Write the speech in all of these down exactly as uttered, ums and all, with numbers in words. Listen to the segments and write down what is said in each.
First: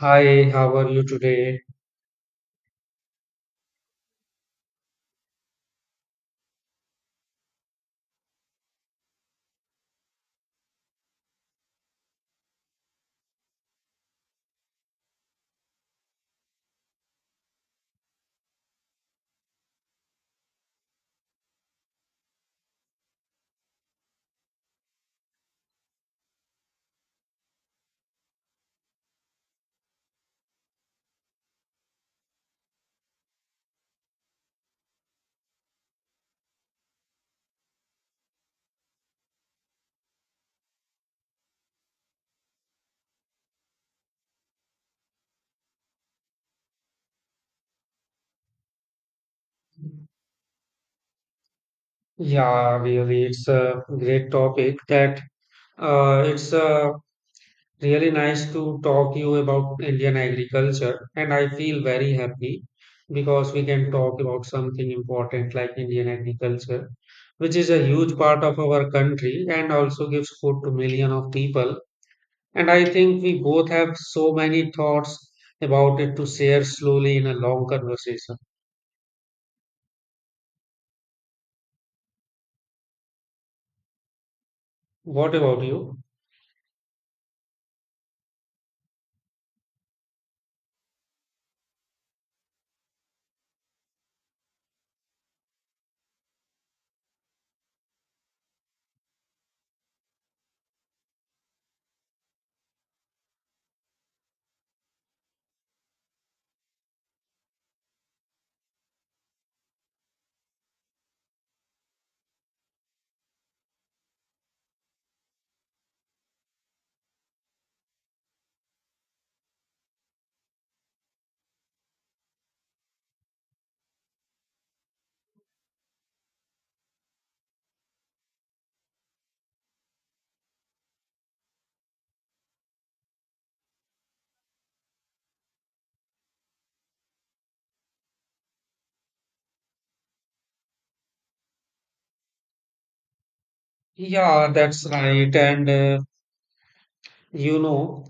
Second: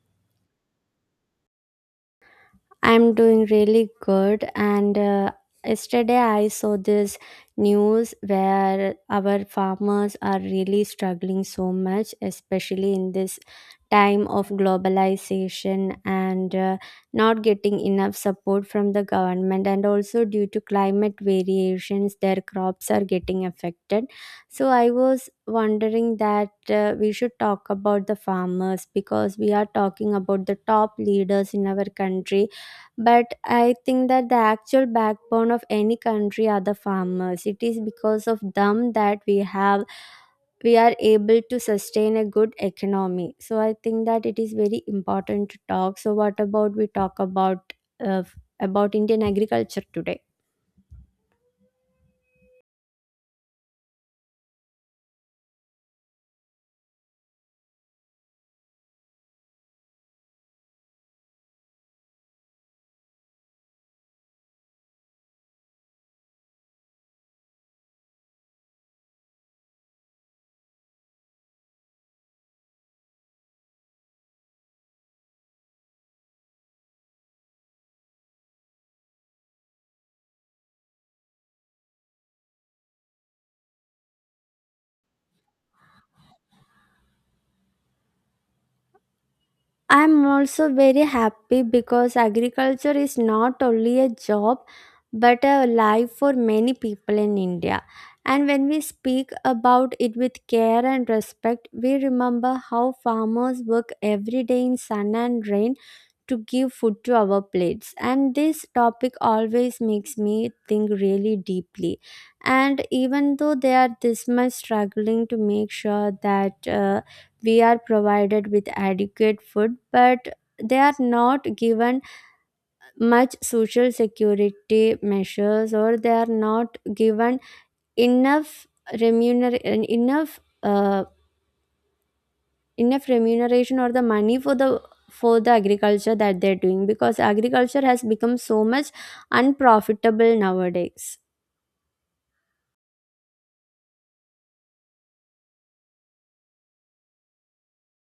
Hi, how are you today? I'm doing really good. And uh, Yesterday I saw this news where our farmers are really struggling so much, especially in this time of globalization and uh, not getting enough support from the government. And also, due to climate variations, their crops are getting affected. So, I was wondering that uh, we should talk about the farmers because we are talking about the top leaders in our country, but I think that the actual backbone of any country are the farmers. It is because of them that we have we are able to sustain a good economy. So I think that it is very important to talk. So what about we talk about uh, about Indian agriculture today? Yeah, really, it's a great topic that uh, it's uh, really nice to talk you about Indian agriculture, and I feel very happy because we can talk about something important like Indian agriculture, which is a huge part of our country and also gives food to million of people. And I think we both have so many thoughts about it to share slowly in a long conversation. What about you? I'm also very happy because agriculture is not only a job but a life for many people in India. And when we speak about it with care and respect, we remember how farmers work every day in sun and rain to give food to our plates, and this topic always makes me think really deeply. And even though they are this much struggling to make sure that uh, we are provided with adequate food, but they are not given much social security measures, or they are not given enough remuner enough uh, enough remuneration or the money for the for the agriculture that they're doing because agriculture has become so much unprofitable nowadays. Yeah, that's right. And uh, you know,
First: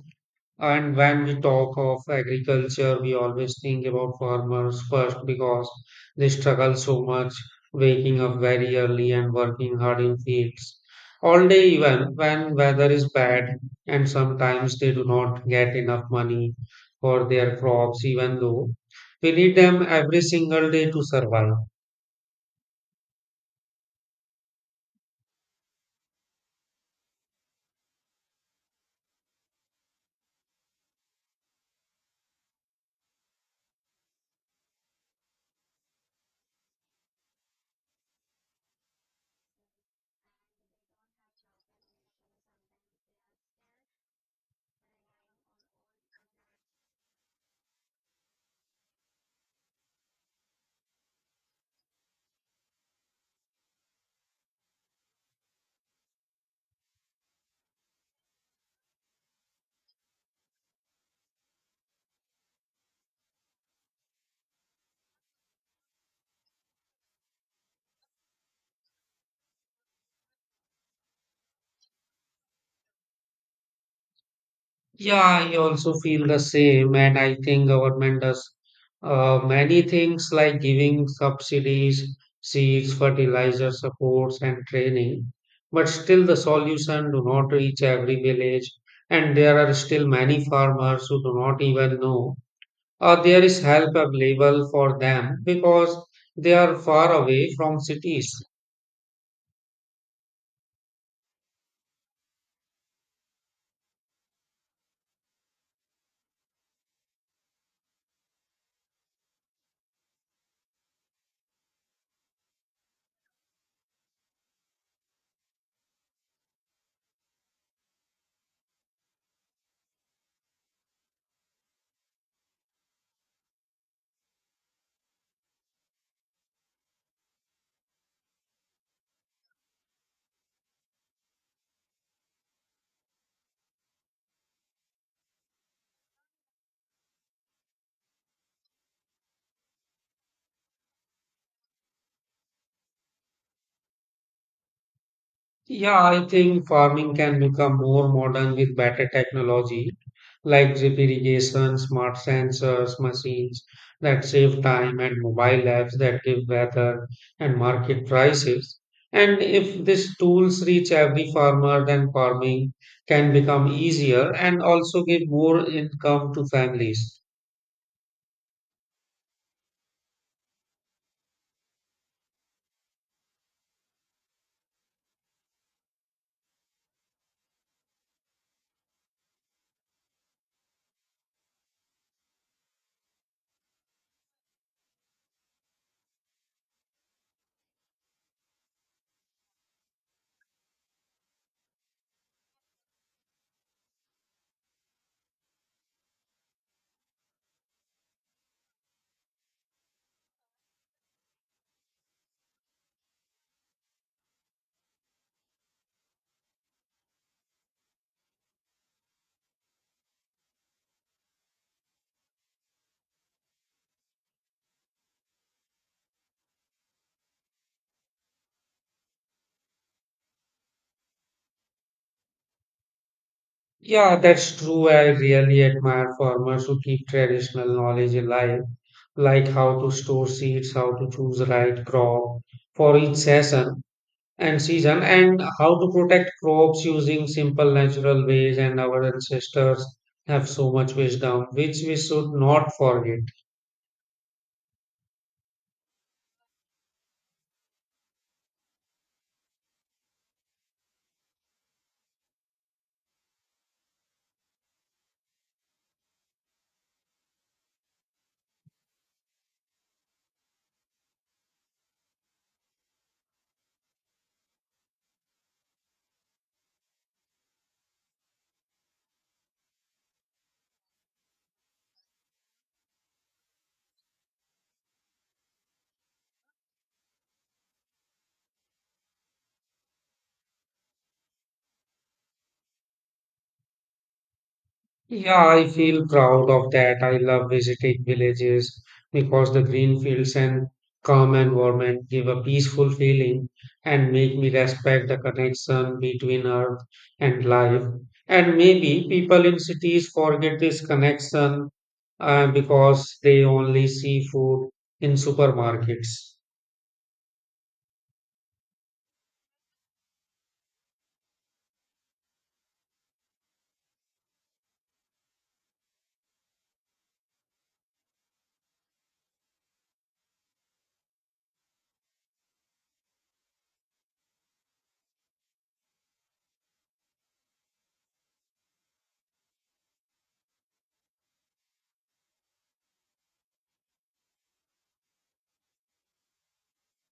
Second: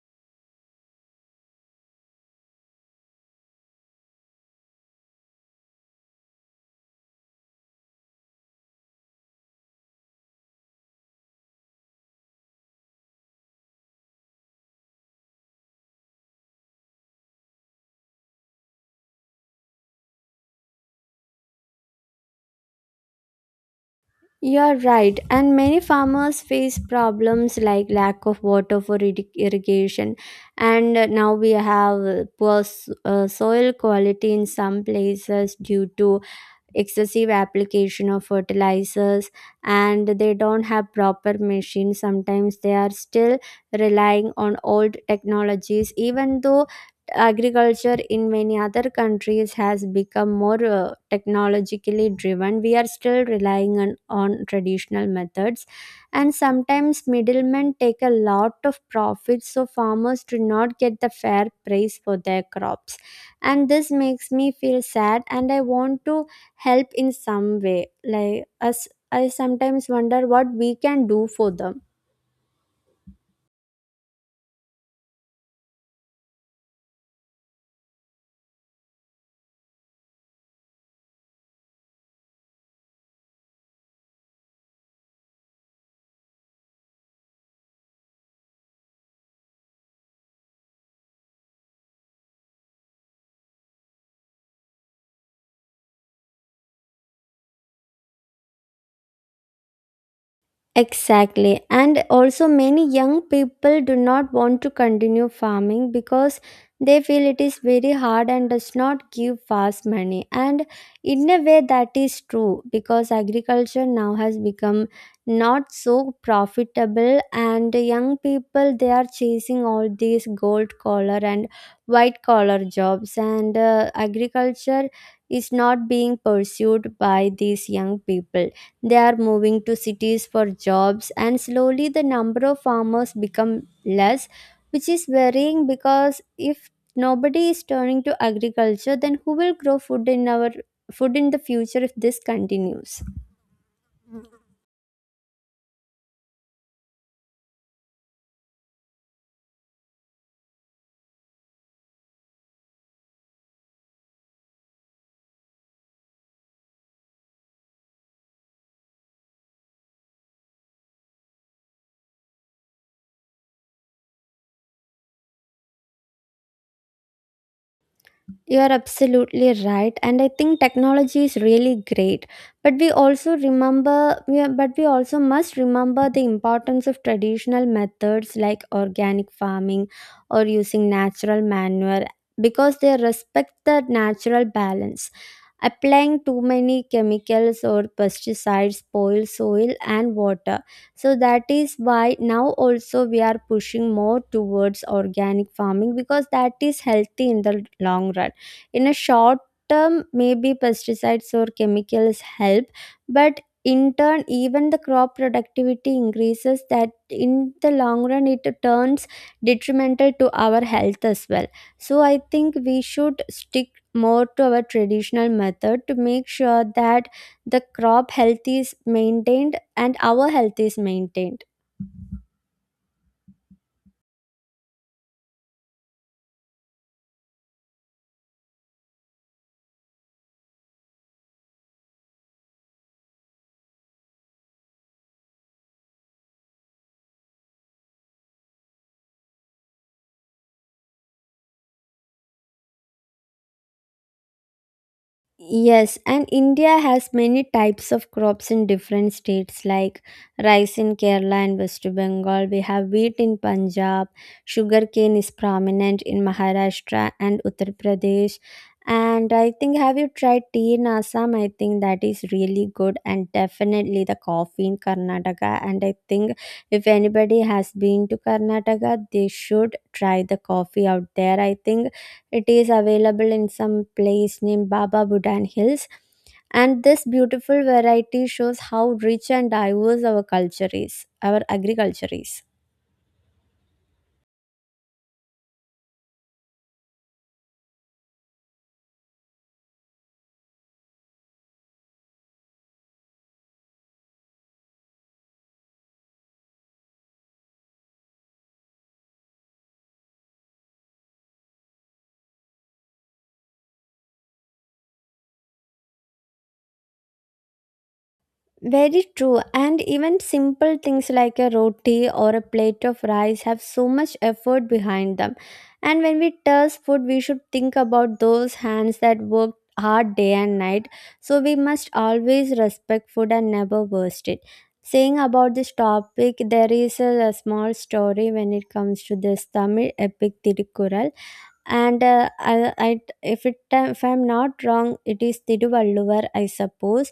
and when we talk of agriculture, we always think about farmers first because they struggle so much, waking up very early and working hard in fields all day, even when weather is bad, and sometimes they do not get enough money for their crops, even though we need them every single day to survive. You're right, and many farmers face problems like lack of water for irri- irrigation. And now we have poor s- uh, soil quality in some places due to excessive application of fertilizers, and they don't have proper machines. Sometimes they are still relying on old technologies. Even though agriculture in many other countries has become more uh, technologically driven, we are still relying on, on traditional methods. And sometimes middlemen take a lot of profits, so farmers do not get the fair price for their crops. And this makes me feel sad, and I want to help in some way. Like us, I sometimes wonder what we can do for them. Yeah, I also feel the same, and I think government does uh, many things like giving subsidies, seeds, fertilizer supports, and training. But still, the solution do not reach every village, and there are still many farmers who do not even know or there is help available for them because they are far away from cities. Exactly. And also, many young people do not want to continue farming because they feel it is very hard and does not give fast money. And in a way, that is true because agriculture now has become not so profitable, and young people, they are chasing all these gold collar and white collar jobs, and uh, agriculture is not being pursued by these young people. They are moving to cities for jobs, and slowly the number of farmers become less, which is worrying because if nobody is turning to agriculture, then who will grow food in our food in the future if this continues? Yeah, I think farming can become more modern with better technology like drip irrigation, smart sensors, machines that save time, and mobile apps that give weather and market prices. And if these tools reach every farmer, then farming can become easier and also give more income to families. You are absolutely right, and I think technology is really great. But we also remember, we are- but we also must remember the importance of traditional methods like organic farming or using natural manure because they respect the natural balance. Applying too many chemicals or pesticides spoil soil and water. So that is why now also we are pushing more towards organic farming because that is healthy in the long run. In a short term, maybe pesticides or chemicals help, but in turn, even the crop productivity increases, that in the long run it turns detrimental to our health as well. So I think we should stick more to our traditional method to make sure that the crop health is maintained and our health is maintained. Yeah, that's true. I really admire farmers who keep traditional knowledge alive, like how to store seeds, how to choose right crop for each season and season, and how to protect crops using simple natural ways. And our ancestors have so much wisdom, which we should not forget. Yes, and India has many types of crops in different states, like rice in Kerala and West Bengal. We have wheat in Punjab, sugarcane is prominent in Maharashtra and Uttar Pradesh. And I think, have you tried tea in Assam? I think that is really good, and definitely the coffee in Karnataka. And I think if anybody has been to Karnataka, they should try the coffee out there. I think it is available in some place named Baba Budan Hills. And this beautiful variety shows how rich and diverse our culture is, our agriculture is. Yeah, I feel proud of that. I love visiting villages because the green fields and calm environment give a peaceful feeling and make me respect the connection between earth and life. And maybe people in cities forget this connection uh, because they only see food in supermarkets. Very true. And even simple things like a roti or a plate of rice have so much effort behind them. And when we taste food, we should think about those hands that worked hard day and night. So we must always respect food and never waste it. Saying about this topic, there is a, a small story when it comes to this Tamil epic Tirukkural. And uh, I, I, if, it, if I'm not wrong, it is Tiruvalluvar, I suppose.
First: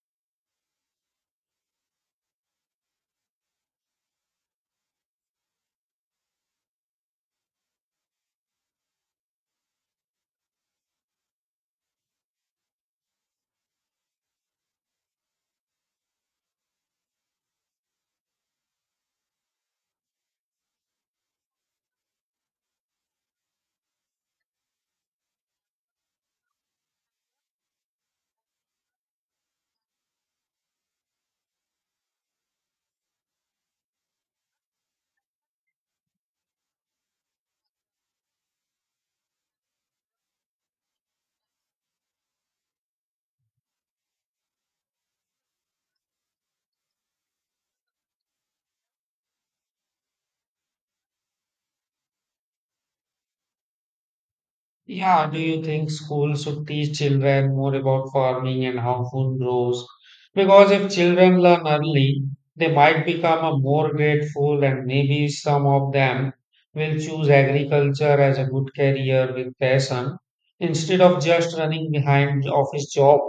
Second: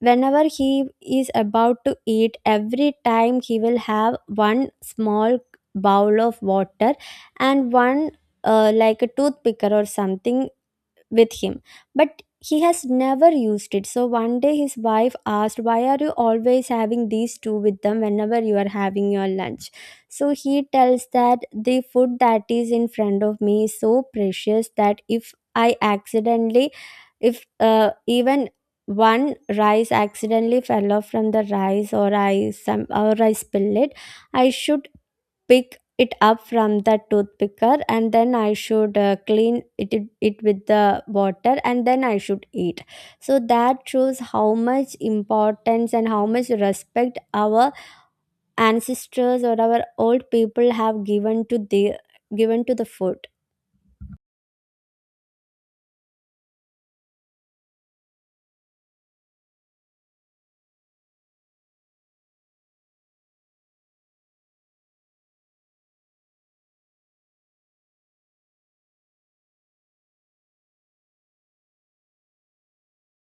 Whenever he is about to eat, every time he will have one small bowl of water and one uh, like a toothpicker or something with him, but he has never used it. So one day his wife asked, why are you always having these two with them whenever you are having your lunch? So he tells that the food that is in front of me is so precious that if i accidentally if uh, even one rice accidentally fell off from the rice or i some or I spill it, I should pick it up from the toothpicker, and then I should uh, clean it, it it with the water, and then I should eat. So that shows how much importance and how much respect our ancestors or our old people have given to the given to the food. Yeah, do you think schools should teach children more about farming and how food grows? Because if children learn early, they might become a more grateful and maybe some of them will choose agriculture as a good career with passion instead of just running behind the office job.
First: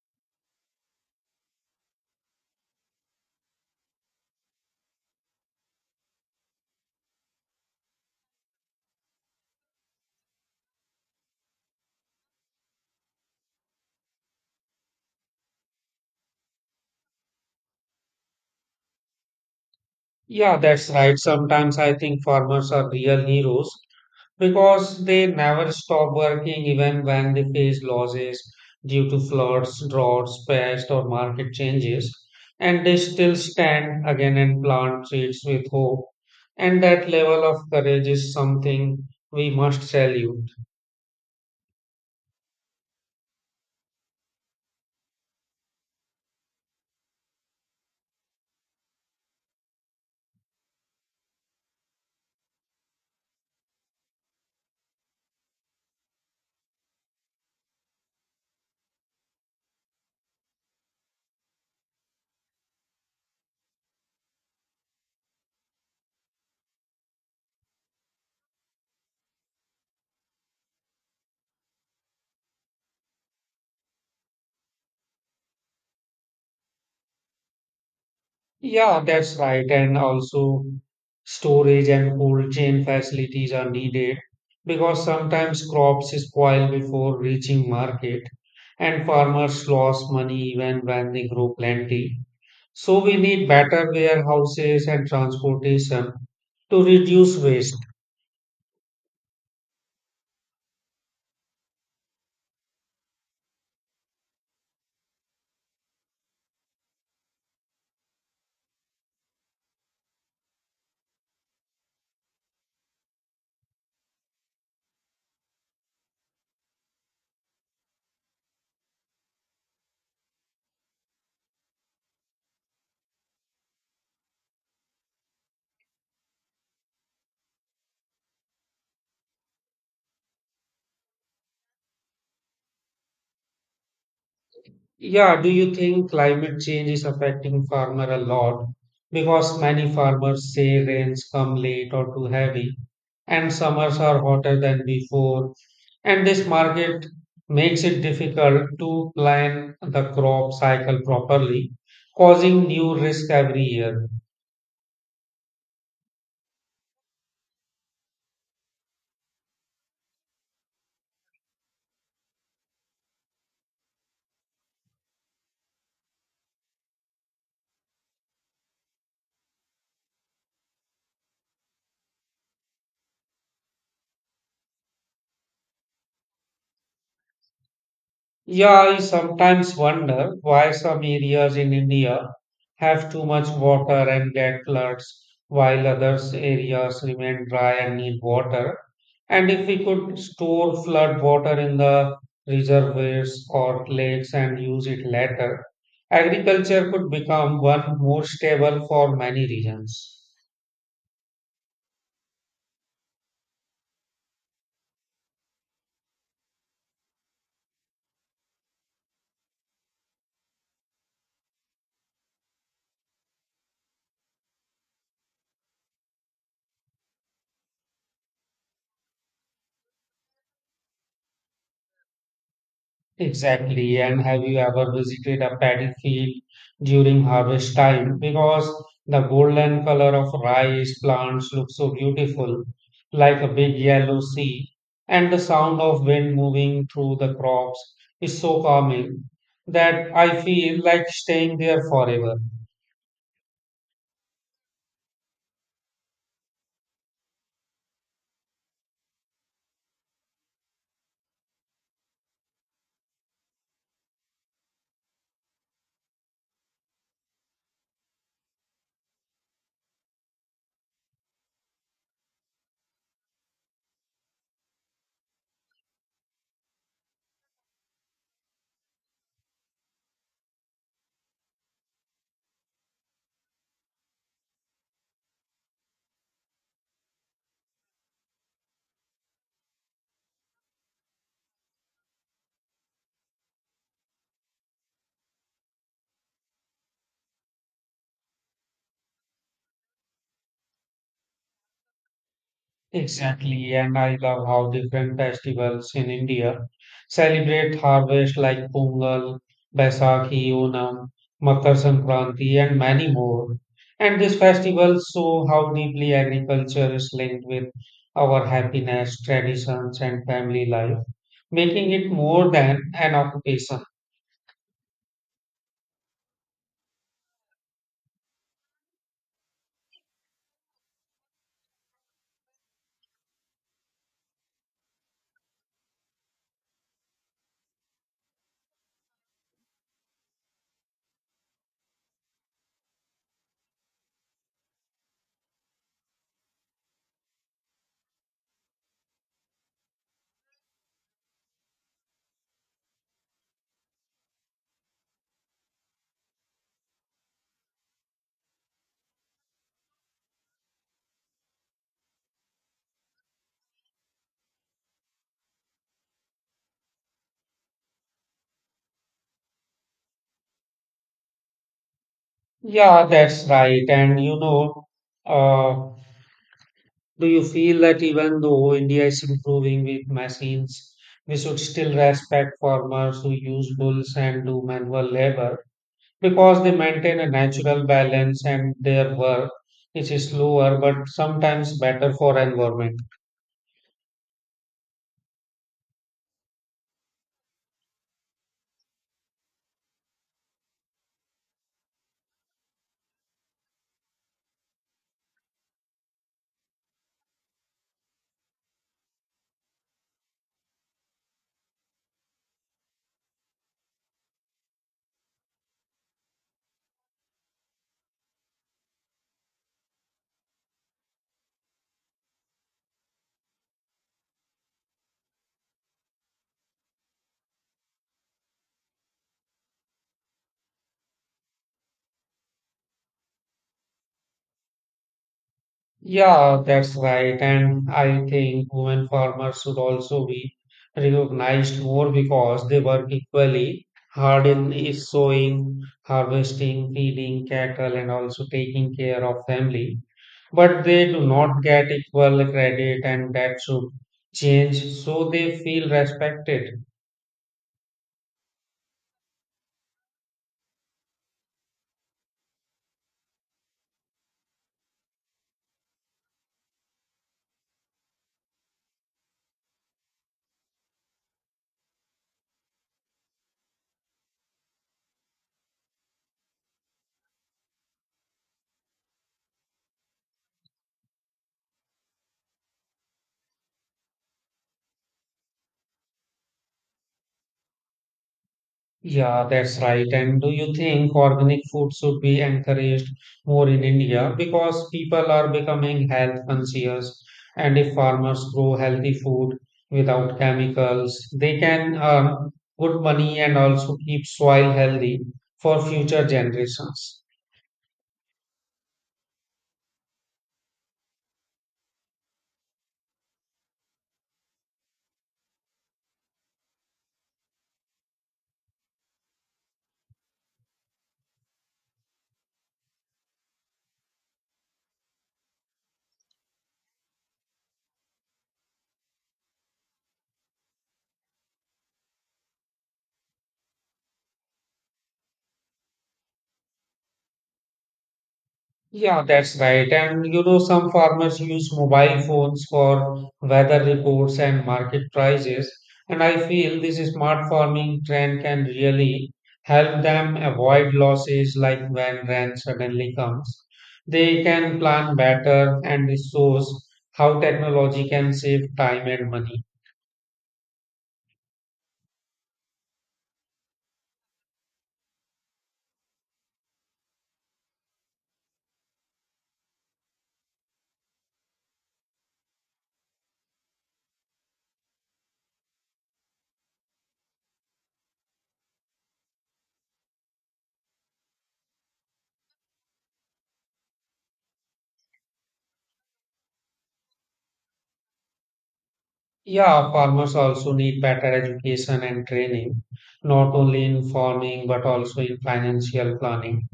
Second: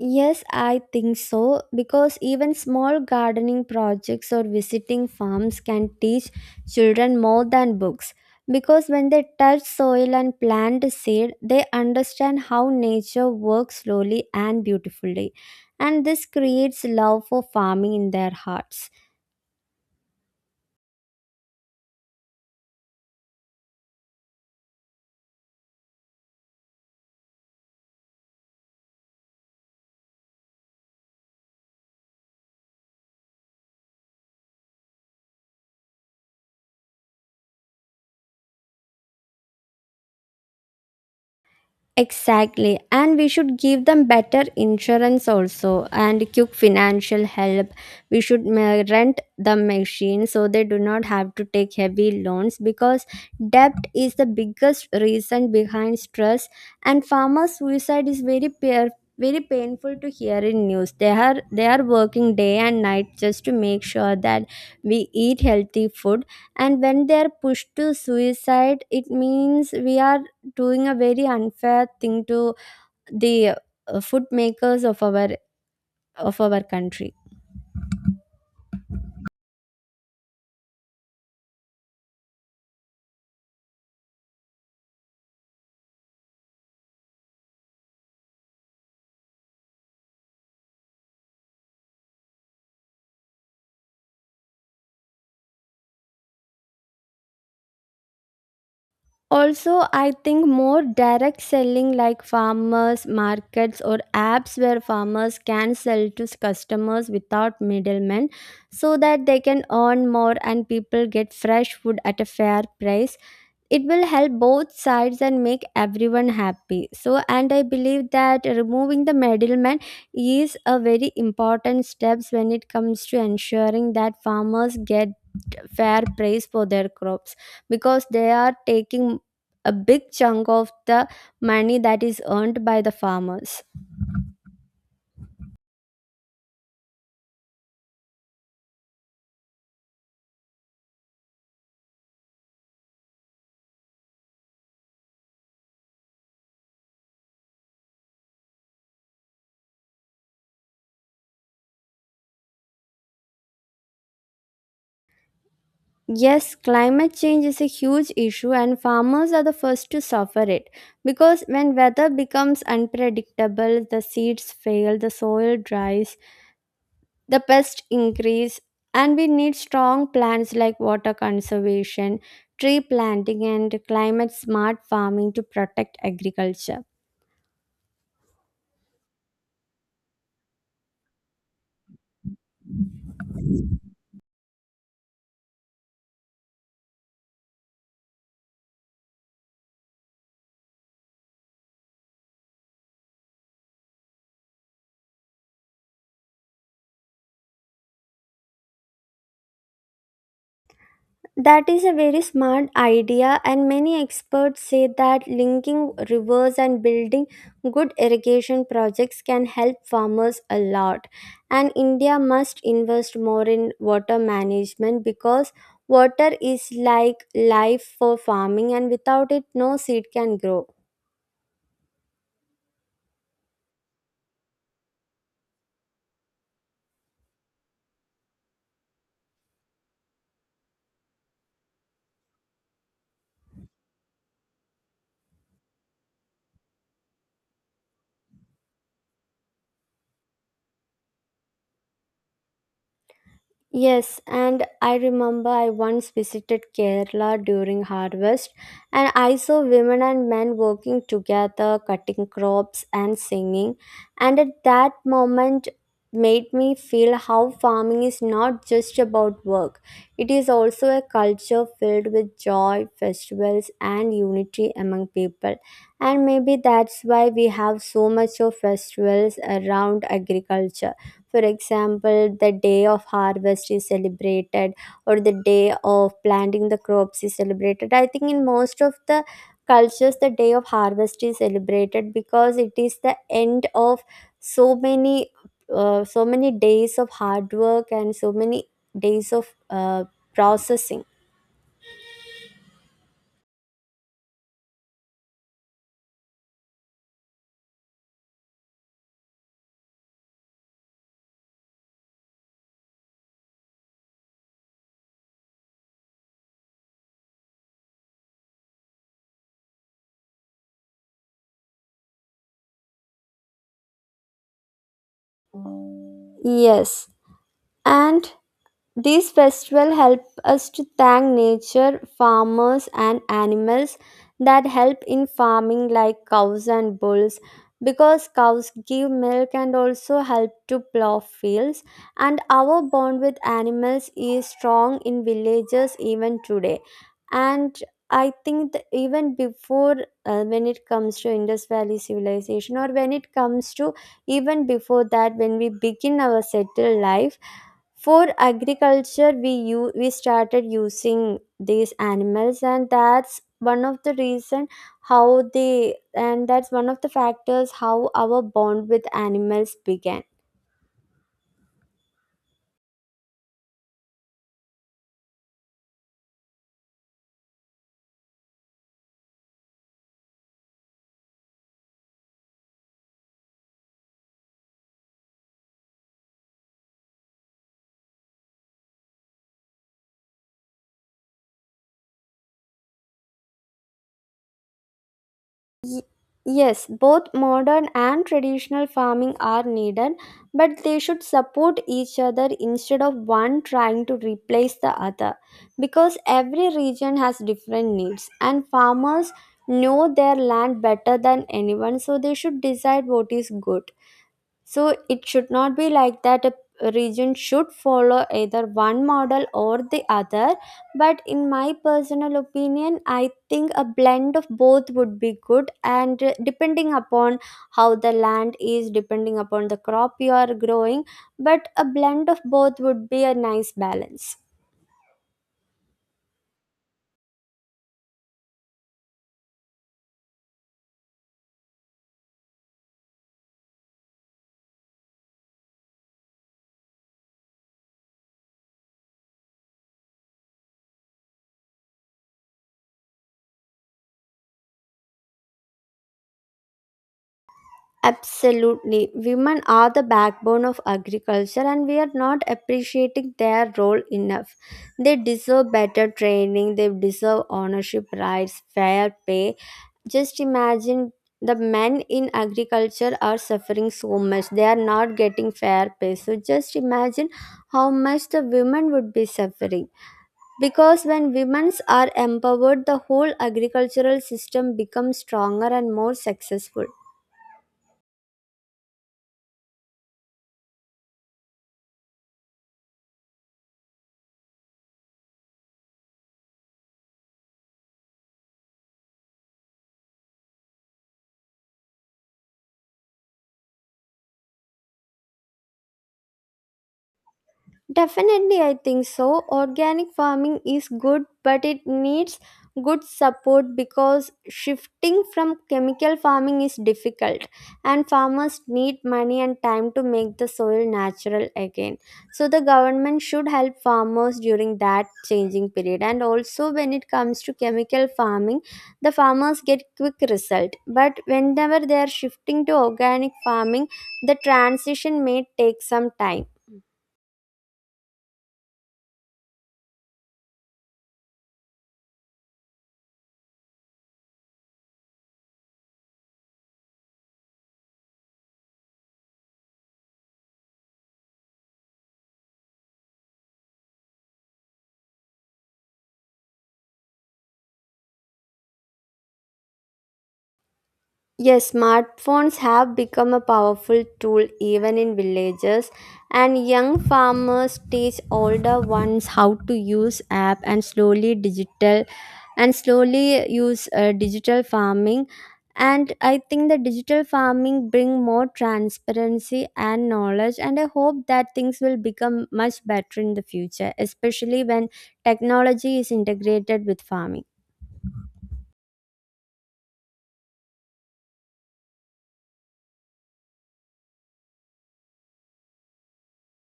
Yes, I think so, because even small gardening projects or visiting farms can teach children more than books. Because when they touch soil and plant a seed, they understand how nature works slowly and beautifully. And this creates love for farming in their hearts. Yeah, that's right. Sometimes I think farmers are real heroes because they never stop working even when they face losses due to floods, droughts, pests, or market changes. And they still stand again and plant seeds with hope. And that level of courage is something we must salute. Exactly, and we should give them better insurance also and quick financial help. We should ma- rent the machine so they do not have to take heavy loans, because debt is the biggest reason behind stress. And farmer suicide is very pair very painful to hear in news. They are they are working day and night just to make sure that we eat healthy food. And when they are pushed to suicide, it means we are doing a very unfair thing to the uh, food makers of our of our country. Yeah, that's right. And also, storage and cold chain facilities are needed because sometimes crops spoil before reaching market and farmers lose money even when they grow plenty. So, we need better warehouses and transportation to reduce waste. Also, I think more direct selling, like farmers markets or apps where farmers can sell to customers without middlemen, so that they can earn more and people get fresh food at a fair price. It will help both sides and make everyone happy. So, and I believe that removing the middleman is a very important steps when it comes to ensuring that farmers get fair price for their crops, because they are taking a big chunk of the money that is earned by the farmers. Yeah, do you think climate change is affecting farmer a lot? Because many farmers say rains come late or too heavy, and summers are hotter than before, and this market makes it difficult to plan the crop cycle properly, causing new risk every year. Yes, climate change is a huge issue, and farmers are the first to suffer it. Because when weather becomes unpredictable, the seeds fail, the soil dries, the pests increase, and we need strong plans like water conservation, tree planting, and climate smart farming to protect agriculture. Yeah, I sometimes wonder why some areas in India have too much water and get floods, while others areas remain dry and need water. And if we could store flood water in the reservoirs or lakes and use it later, agriculture could become one more stable for many regions. That is a very smart idea, and many experts say that linking rivers and building good irrigation projects can help farmers a lot. And India must invest more in water management because water is like life for farming, and without it, no seed can grow. Exactly. And have you ever visited a paddy field during harvest time? Because the golden color of rice plants look so beautiful, like a big yellow sea, and the sound of wind moving through the crops is so calming that I feel like staying there forever. Yes, and I remember I once visited Kerala during harvest, and I saw women and men working together, cutting crops and singing. And at that moment, made me feel how farming is not just about work, it is also a culture filled with joy, festivals, and unity among people. And maybe that's why we have so much of festivals around agriculture. For example, the day of harvest is celebrated, or the day of planting the crops is celebrated. I think in most of the cultures, the day of harvest is celebrated because it is the end of so many. Uh, so many days of hard work and so many days of uh, processing. Exactly, and I love how different festivals in India celebrate harvest like Pongal, Baisakhi, Onam, Makar Sankranti, and many more. And these festivals show how deeply agriculture is linked with our happiness, traditions, and family life, making it more than an occupation. Yes, and These festivals help us to thank nature, farmers, and animals that help in farming, like cows and bulls, because cows give milk and also help to plow fields. And our bond with animals is strong in villages even today. And I think that even before uh, when it comes to Indus Valley civilization, or when it comes to even before that, when we begin our settled life for agriculture, we u- we started using these animals, and that's one of the reason how they and that's one of the factors how our bond with animals began. Yeah, that's right. And you know, uh, Do you feel that even though India is improving with machines, we should still respect farmers who use bulls and do manual labor because they maintain a natural balance and their work is slower but sometimes better for environment. Ye- Yes, both modern and traditional farming are needed, but they should support each other instead of one trying to replace the other, because every region has different needs, and farmers know their land better than anyone, so they should decide what is good. So it should not be like that a region should follow either one model or the other. But in my personal opinion, I think a blend of both would be good. And uh, depending upon how the land is, depending upon the crop you are growing, but a blend of both would be a nice balance. Yeah, that's right. And I think women farmers should also be recognized more because they work equally hard in is sowing, harvesting, feeding cattle, and also taking care of family. But they do not get equal credit and that should change so they feel respected. Absolutely. Women are the backbone of agriculture, and we are not appreciating their role enough. They deserve better training, they deserve ownership rights, fair pay. Just imagine, the men in agriculture are suffering so much. They are not getting fair pay. So just imagine how much the women would be suffering. Because when women are empowered, the whole agricultural system becomes stronger and more successful. Yeah, that's right. And do you think organic food should be encouraged more in India because people are becoming health conscious and if farmers grow healthy food without chemicals, they can earn good money and also keep soil healthy for future generations. Definitely, I think so. Organic farming is good, but it needs good support because shifting from chemical farming is difficult, and farmers need money and time to make the soil natural again. So, the government should help farmers during that changing period. And also, when it comes to chemical farming, the farmers get quick result, but whenever they are shifting to organic farming, the transition may take some time. Yeah, that's right. And you know, some farmers use mobile phones for weather reports and market prices. And I feel this smart farming trend can really help them avoid losses like when rain suddenly comes. They can plan better and it shows how technology can save time and money. Yes, smartphones have become a powerful tool even in villages, and young farmers teach older ones how to use app, and slowly digital and slowly use uh, digital farming. And I think the digital farming bring more transparency and knowledge, and I hope that things will become much better in the future, especially when technology is integrated with farming. Yeah, farmers also need better education and training, not only in farming but also in financial planning,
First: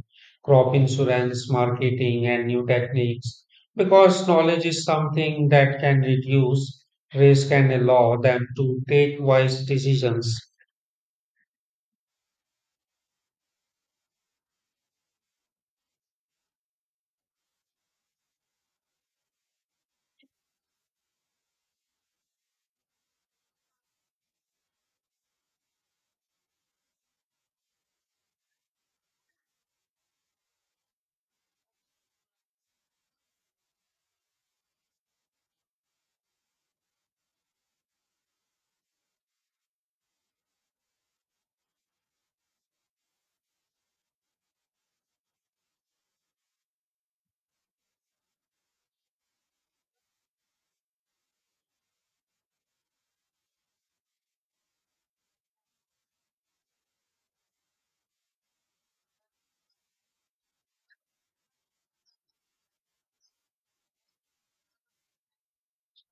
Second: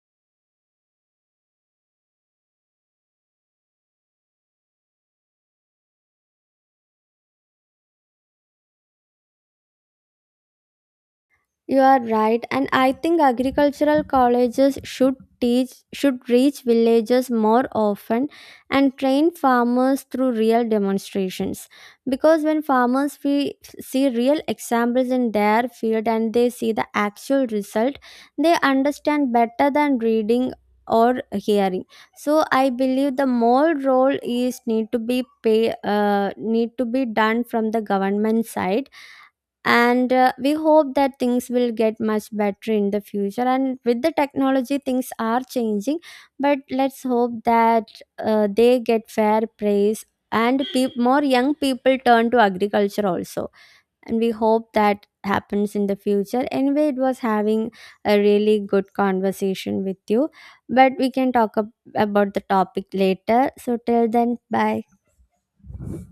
crop insurance, marketing, and new techniques. Because knowledge is something that can reduce risk and allow them to take wise decisions. You are right, and I think agricultural colleges should teach should reach villages more often and train farmers through real demonstrations. Because when farmers we see real examples in their field and they see the actual result, they understand better than reading or hearing. So I believe the more role is need to be pay uh, need to be done from the government side. And uh, we hope that things will get much better in the future, and with the technology things are changing. But let's hope that uh, they get fair praise, and peop more young people turn to agriculture also. And we hope that happens in the future. Anyway, it was having a really good conversation with you, but we can talk ab- about the topic later. So till then, bye.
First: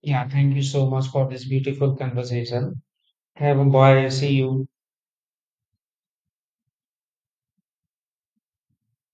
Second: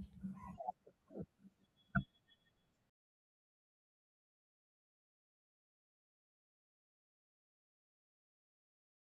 Yeah, thank you so much for this beautiful conversation. Have a bye. See you.